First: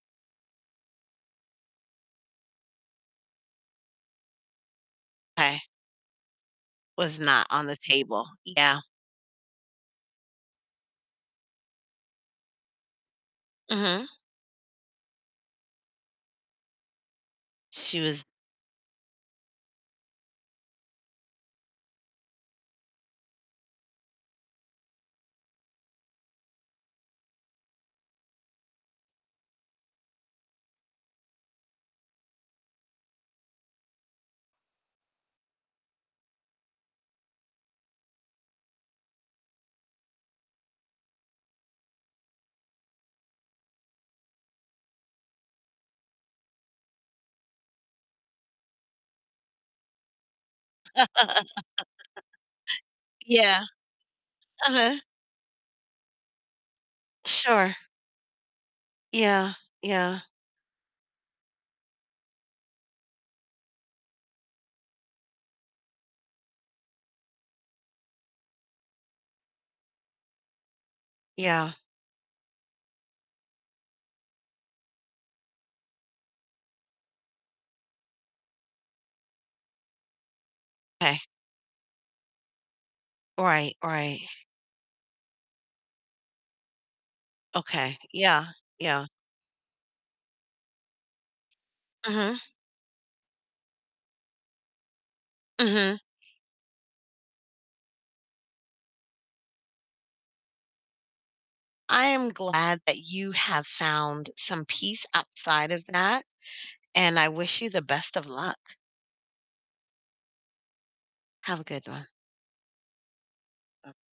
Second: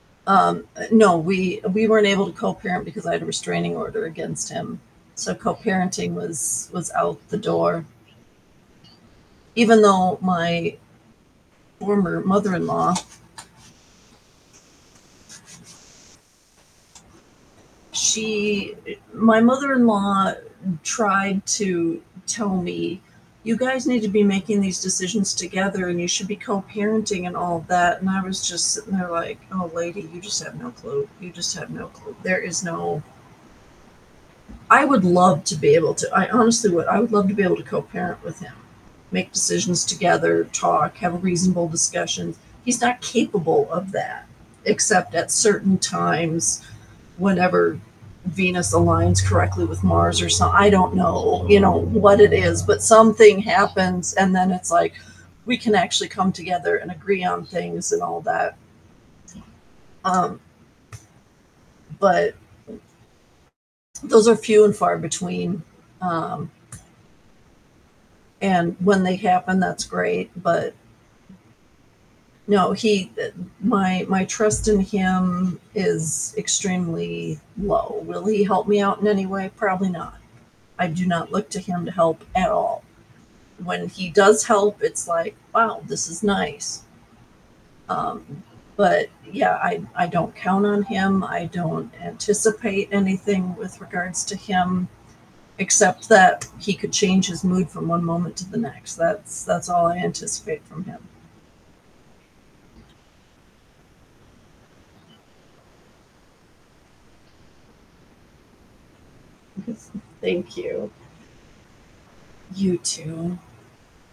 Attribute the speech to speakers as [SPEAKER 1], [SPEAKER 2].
[SPEAKER 1] Um, eh, no we we weren't able to co-parent because I had a restraining order against him, so
[SPEAKER 2] 'Kay.
[SPEAKER 1] co-parenting was was
[SPEAKER 2] Was
[SPEAKER 1] out the
[SPEAKER 2] not on the
[SPEAKER 1] door.
[SPEAKER 2] table. Yeah.
[SPEAKER 1] Even though my former mother-in-law
[SPEAKER 2] Mhm. She was
[SPEAKER 1] she eh, my mother-in-law tried to tell me, "You guys need to be making these decisions together, and you should be co-parenting and all that," and I was just sitting there like, "Oh, lady, you just have no clue. You just have no clue. There is no" I would love to be able to I honestly would. I would love to be able to co-parent with him, make decisions together, talk, have a reasonable discussions, he's not capable of that except at certain times, whenever Venus aligns correctly with Mars or some I don't know, you know, what it is, but something
[SPEAKER 2] Yeah.
[SPEAKER 1] happens, and then it's like,
[SPEAKER 2] Uh-huh.
[SPEAKER 1] we can actually come together and agree on
[SPEAKER 2] Sure.
[SPEAKER 1] things and all that.
[SPEAKER 2] Yeah, yeah.
[SPEAKER 1] Um, but those are few and far between, um and when they happen, that's great, but
[SPEAKER 2] Yeah.
[SPEAKER 1] no, he, eh, my my trust in him is extremely low. Will he help me out in any way? Probably not, I do
[SPEAKER 2] 'Kay.
[SPEAKER 1] not look to him to help at all,
[SPEAKER 2] Right,
[SPEAKER 1] when he
[SPEAKER 2] right.
[SPEAKER 1] does help, it's like, "Wow, this is nice."
[SPEAKER 2] Okay.
[SPEAKER 1] Um,
[SPEAKER 2] Yeah, yeah.
[SPEAKER 1] but, yeah, I I don't count on him, I don't
[SPEAKER 2] Mhm.
[SPEAKER 1] anticipate anything with regards to him,
[SPEAKER 2] Mhm.
[SPEAKER 1] except that he could change his mood from one moment to the next, that's that's all I anticipate from him.
[SPEAKER 2] I am glad that you have found some peace outside of that, and I wish you the best of luck.
[SPEAKER 1] Thank you.
[SPEAKER 2] Have a good one.
[SPEAKER 1] You too.
[SPEAKER 2] Oh